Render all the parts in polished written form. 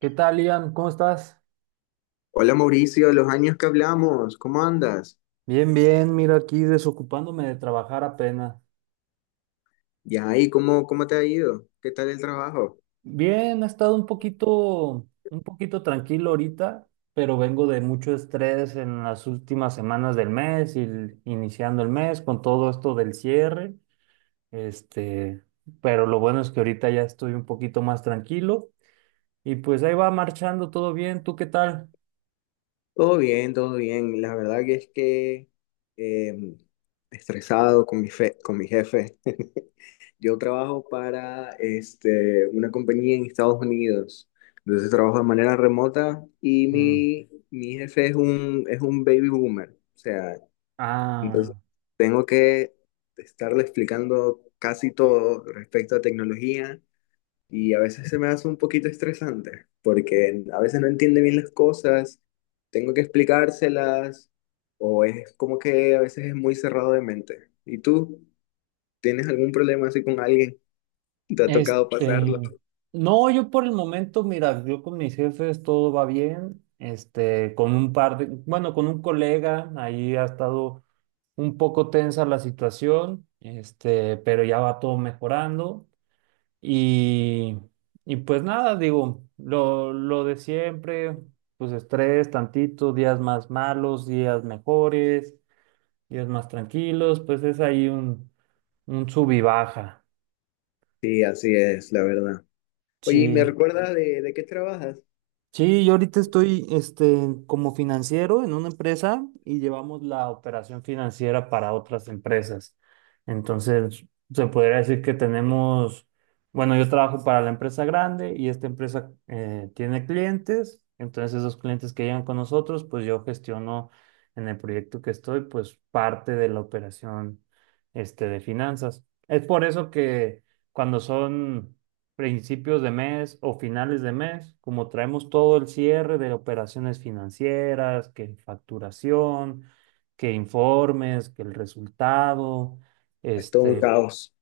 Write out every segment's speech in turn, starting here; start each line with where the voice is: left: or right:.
right: ¿Qué tal, Ian? ¿Cómo estás?
left: Hola Mauricio, los años que hablamos, ¿cómo andas?
right: Bien, bien, mira aquí desocupándome de trabajar apenas.
left: Ya, ¿y cómo te ha ido? ¿Qué tal el trabajo?
right: Bien, ha estado un poquito tranquilo ahorita, pero vengo de mucho estrés en las últimas semanas del mes y iniciando el mes con todo esto del cierre. Este, pero lo bueno es que ahorita ya estoy un poquito más tranquilo y pues ahí va marchando todo bien. ¿Tú qué tal?
left: Todo bien, todo bien. La verdad que es que eh, estresado con con mi jefe. Yo trabajo para una compañía en Estados Unidos. Entonces trabajo de manera remota y
right: Mm.
left: mi jefe es un baby boomer. O sea, entonces
right: Ah.
left: tengo que estarle explicando casi todo respecto a tecnología y a veces se me hace un poquito estresante porque a veces no entiende bien las cosas, tengo que explicárselas o es como que a veces es muy cerrado de mente. ¿Y tú tienes algún problema así con alguien? ¿Te ha tocado pasarlo?
right: Este, no, yo por el momento, mira, yo con mis jefes todo va bien. Este, con un par de, bueno, con un colega, ahí ha estado un poco tensa la situación, este, pero ya va todo mejorando. Y, y pues nada, digo, lo de siempre, pues estrés, tantito, días más malos, días mejores, días más tranquilos, pues es ahí un sub y baja.
left: Sí, así es, la verdad. Oye, ¿y me
right: Sí.
left: recuerdas de qué trabajas?
right: Sí, yo ahorita estoy este, como financiero en una empresa y llevamos la operación financiera para otras empresas. Entonces, se podría decir que tenemos, bueno, yo trabajo para la empresa grande y esta empresa tiene clientes. Entonces, esos clientes que llegan con nosotros, pues yo gestiono en el proyecto que estoy, pues parte de la operación este, de finanzas. Es por eso que cuando son principios de mes o finales de mes, como traemos todo el cierre de operaciones financieras, que facturación, que informes, que el resultado,
left: Es todo un
right: este,
left: caos,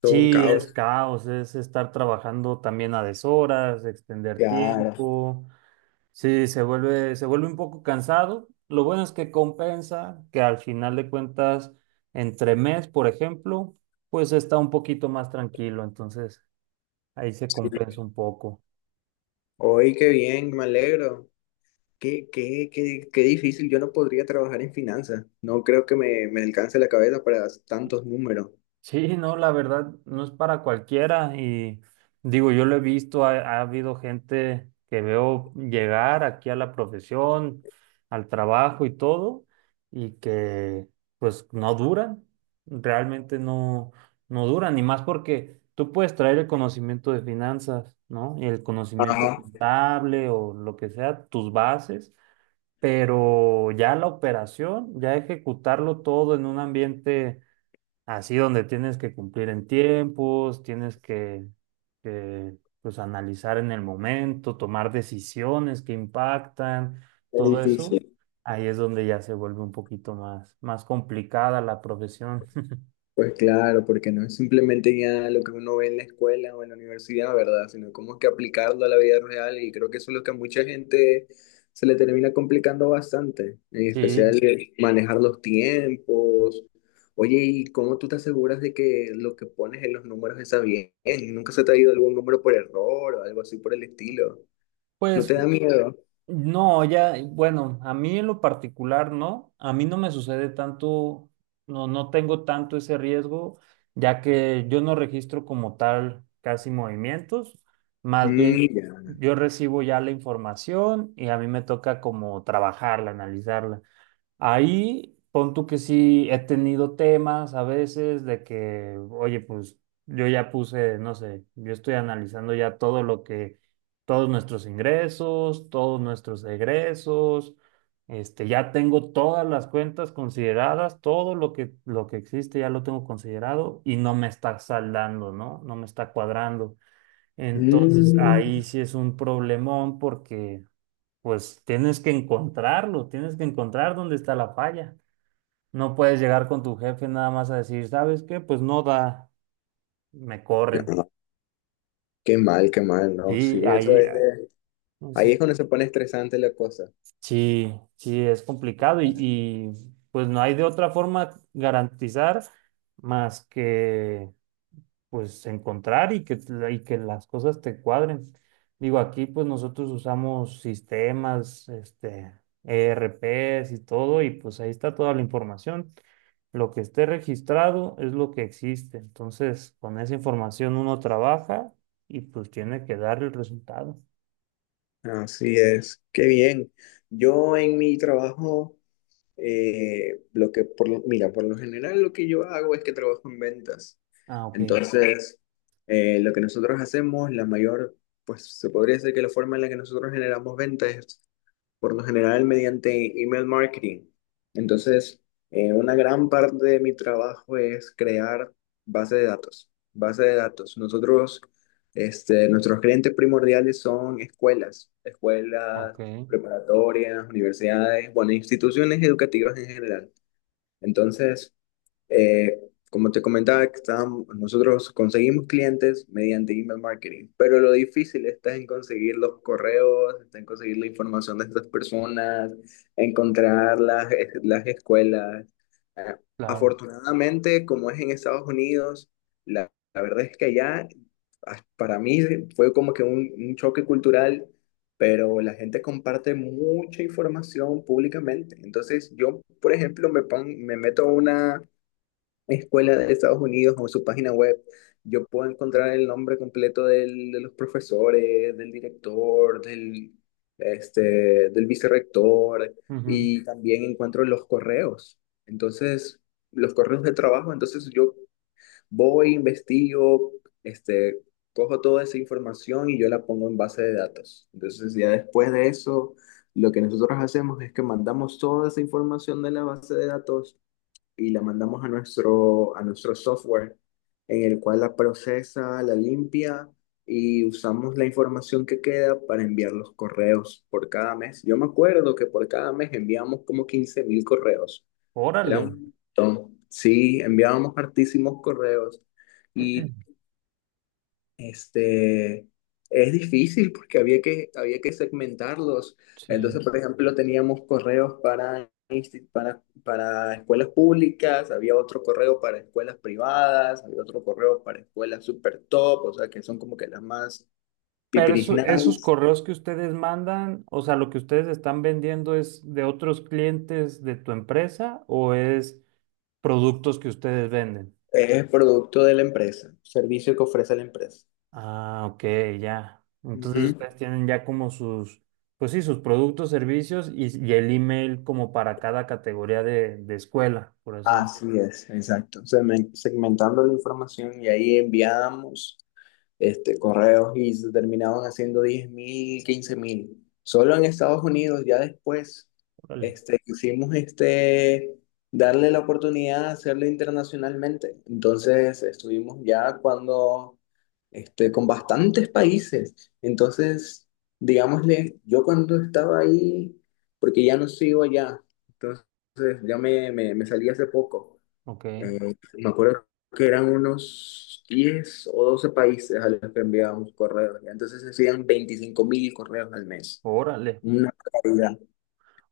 left: todo un
right: sí, es
left: caos.
right: caos, es estar trabajando también a deshoras, extender
left: Claro.
right: tiempo, sí, se vuelve un poco cansado. Lo bueno es que compensa, que al final de cuentas, entre mes, por ejemplo, pues está un poquito más tranquilo, entonces ahí se
left: Sí.
right: compensa un poco.
left: Hoy qué bien, me alegro. Qué difícil, yo no podría trabajar en finanzas, no creo que me alcance la cabeza para tantos números.
right: Sí, no, la verdad no es para cualquiera y digo, yo lo he visto, ha habido gente que veo llegar aquí a la profesión, al trabajo y todo, y que pues no duran, realmente no, no duran, y más porque tú puedes traer el conocimiento de finanzas, ¿no? Y el conocimiento
left: Ajá,
right: contable o lo que sea, tus bases, pero ya la operación, ya ejecutarlo todo en un ambiente así donde tienes que cumplir en tiempos, pues analizar en el momento, tomar decisiones que impactan
left: es
right: todo. Ujú. Eso,
left: difícil.
right: ahí es donde ya se vuelve un poquito más, más complicada la profesión.
left: Pues claro, porque no es simplemente ya lo que uno ve en la escuela o en la universidad, ¿verdad? Sino cómo es que aplicarlo a la vida real y creo que eso es lo que a mucha gente se le termina complicando bastante, en
right: Sí,
left: especial, sí, manejar los tiempos. Oye, ¿y cómo tú te aseguras de que lo que pones en los números está bien? ¿Nunca se te ha ido algún número por error o algo así por el estilo? ¿No
right: pues
left: te da miedo?
right: no, ya, bueno, a mí en lo particular no, a mí no me sucede tanto, no, no tengo tanto ese riesgo, ya que yo no registro como tal casi movimientos, más bien
left: Mira.
right: yo recibo ya la información y a mí me toca como trabajarla, analizarla. Ahí pon tú que sí he tenido temas a veces de que, oye, pues yo ya puse, no sé, yo estoy analizando ya todos nuestros ingresos, todos nuestros egresos, este, ya tengo todas las cuentas consideradas, lo que existe ya lo tengo considerado y no me está saldando, ¿no? No me está cuadrando. Entonces ahí
left: Mm.
right: sí es un problemón porque pues tienes que encontrarlo, tienes que encontrar dónde está la falla. No puedes llegar con tu jefe nada más a decir, ¿sabes qué? Pues no da, me corren.
left: No, qué mal, no. Sí,
right: Sí,
left: eso
right: ahí,
left: es.
right: ah,
left: Ahí
right: eso-
left: es cuando se pone estresante la cosa.
right: sí, sí, es complicado pues no hay de otra forma garantizar más que pues encontrar y que las cosas te cuadren. Digo, aquí pues nosotros usamos sistemas, este, ERPs y todo, y pues ahí está toda la información. Lo que esté registrado es lo que existe. Entonces, con esa información uno trabaja y pues tiene que dar el resultado.
left: Así es, qué bien. Yo en mi trabajo, lo que mira, por lo general lo que yo hago es que trabajo en ventas.
right: Ah, ok.
left: Entonces, lo que nosotros hacemos, pues se podría decir que la forma en la que nosotros generamos ventas por lo general mediante email marketing. Entonces, una gran parte de mi trabajo es crear base de datos. Base de datos. Nosotros, nuestros clientes primordiales son escuelas, escuelas
right: Ok,
left: preparatorias, universidades, bueno, instituciones educativas en general. Entonces, eh, como te comentaba, que nosotros conseguimos clientes mediante email marketing, pero lo difícil está en conseguir los correos, está en conseguir la información de estas personas, encontrar las escuelas. Eh,
right: claro.
left: afortunadamente, como es en Estados Unidos, la verdad es que allá, para mí fue como que un choque cultural, pero la gente comparte mucha información públicamente. Entonces, yo, por ejemplo, me meto a una escuela de Estados Unidos o su página web, yo puedo encontrar el nombre completo de los profesores, del director, este, del vicerrector,
right: Ujú.
left: y también encuentro los correos. Entonces, los correos de trabajo, entonces yo voy, investigo, este, cojo toda esa información y yo la pongo en base de datos. Entonces, ya después de eso, lo que nosotros hacemos es que mandamos toda esa información de la base de datos y la mandamos a nuestro software, en el cual la procesa, la limpia y usamos la información que queda para enviar los correos por cada mes. Yo me acuerdo que por cada mes enviamos como 15,000 correos. Era
right: Órale.
left: un montón. Sí, enviábamos hartísimos correos. Y este es difícil porque había que segmentarlos.
right: Sí.
left: Entonces, por ejemplo, teníamos correos para escuelas públicas, había otro correo para escuelas privadas, había otro correo para escuelas super top, o sea, que son como que las más
right: Pero esos
left: pipirisnadas.
right: correos que ustedes mandan, o sea, lo que ustedes están vendiendo es de otros clientes de tu empresa o es productos que ustedes venden.
left: Es producto de la empresa, servicio que ofrece la empresa.
right: Ah, ok, ya. Entonces ustedes tienen ya como sus, pues sí, sus productos, servicios y el email como para cada categoría de escuela, por así decirlo.
left: Así es, exacto. Segmentando la información y ahí enviamos, correos, y se terminaban haciendo 10,000, 15,000. Solo en Estados Unidos, ya después,
right: Órale.
left: quisimos, darle la oportunidad de hacerlo internacionalmente. Entonces, estuvimos ya cuando, con bastantes países. Entonces, digámosle, yo cuando estaba ahí, porque ya no sigo allá, entonces ya me salí hace poco.
right: Ok,
left: Me acuerdo que eran unos 10 o 12 países a los que enviábamos correos. Ya. Entonces se hacían 25 mil correos al mes.
right: órale.
left: Una barbaridad.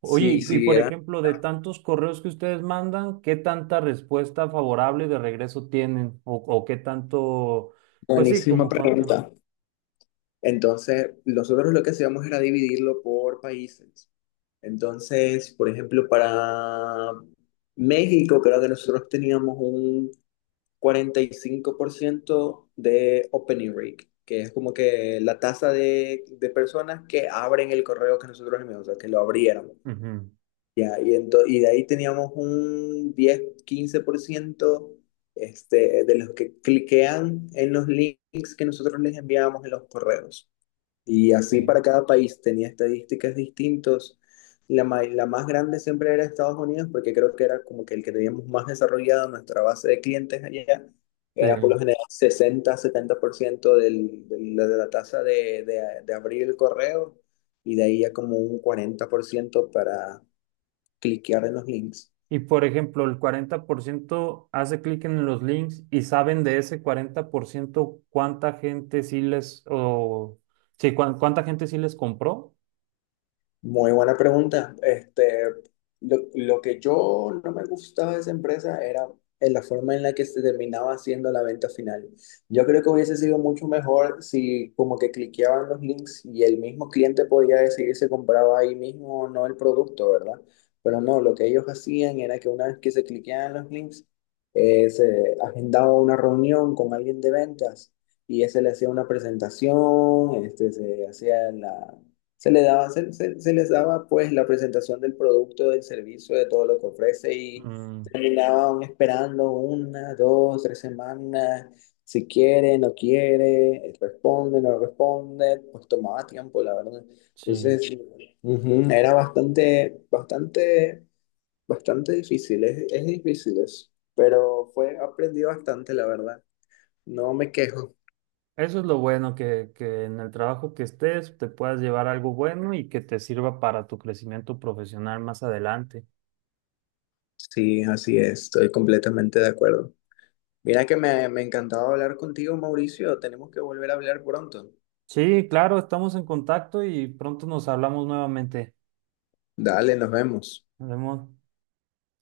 left: Sí,
right: Oye, y
left: sí,
right: por
left: era
right: ejemplo, de tantos correos que ustedes mandan, ¿qué tanta respuesta favorable de regreso tienen? O qué tanto, pues sí,
left: buenísima
right: como cuánto.
left: pregunta. Entonces, nosotros lo que hacíamos era dividirlo por países. Entonces, por ejemplo, para México, creo que nosotros teníamos un 45% de opening rate, que es como que la tasa de personas que abren el correo que nosotros enviamos, o sea, que lo abrieron.
right: Ujú.
left: Ya, y de ahí teníamos un 10-15%, de los que cliquean en los links que nosotros les enviábamos en los correos. Y
right: Ok,
left: así para cada país tenía estadísticas distintas. La más grande siempre era Estados Unidos, porque creo que era como que el que teníamos más desarrollado nuestra base de clientes allá. Era por
right: sí.
left: lo general 60-70% de la tasa de abrir el correo y de ahí ya como un 40% para cliquear en los links.
right: Y por ejemplo, el 40% hace clic en los links y saben de ese 40% cuánta gente sí les, o sí, cuánta gente sí les compró.
left: Muy buena pregunta. Lo que yo no me gustaba de esa empresa era en la forma en la que se terminaba haciendo la venta final. Yo creo que hubiese sido mucho mejor si como que cliqueaban los links y el mismo cliente podía decidir si compraba ahí mismo o no el producto, ¿verdad? Pero no, lo que ellos hacían era que una vez que se cliqueaban los links, se agendaba una reunión con alguien de ventas y ese le hacía una presentación, se hacía la se le daba, se les daba pues la presentación del producto, del servicio, de todo lo que ofrece, y
right: Mm,
left: terminaban esperando una, dos, tres semanas, si quiere, no quiere, responde, no responde, pues tomaba tiempo, la verdad.
right: sí.
left: Entonces, era bastante, bastante, bastante difícil, es difícil eso, pero fue, aprendí bastante, la verdad. No me quejo.
right: Eso es lo bueno, que en el trabajo que estés te puedas llevar algo bueno y que te sirva para tu crecimiento profesional más adelante.
left: Sí, así es, estoy completamente de acuerdo. Mira que me encantaba hablar contigo, Mauricio. Tenemos que volver a hablar pronto.
right: Sí, claro, estamos en contacto y pronto nos hablamos nuevamente.
left: Dale, nos vemos.
right: Nos vemos.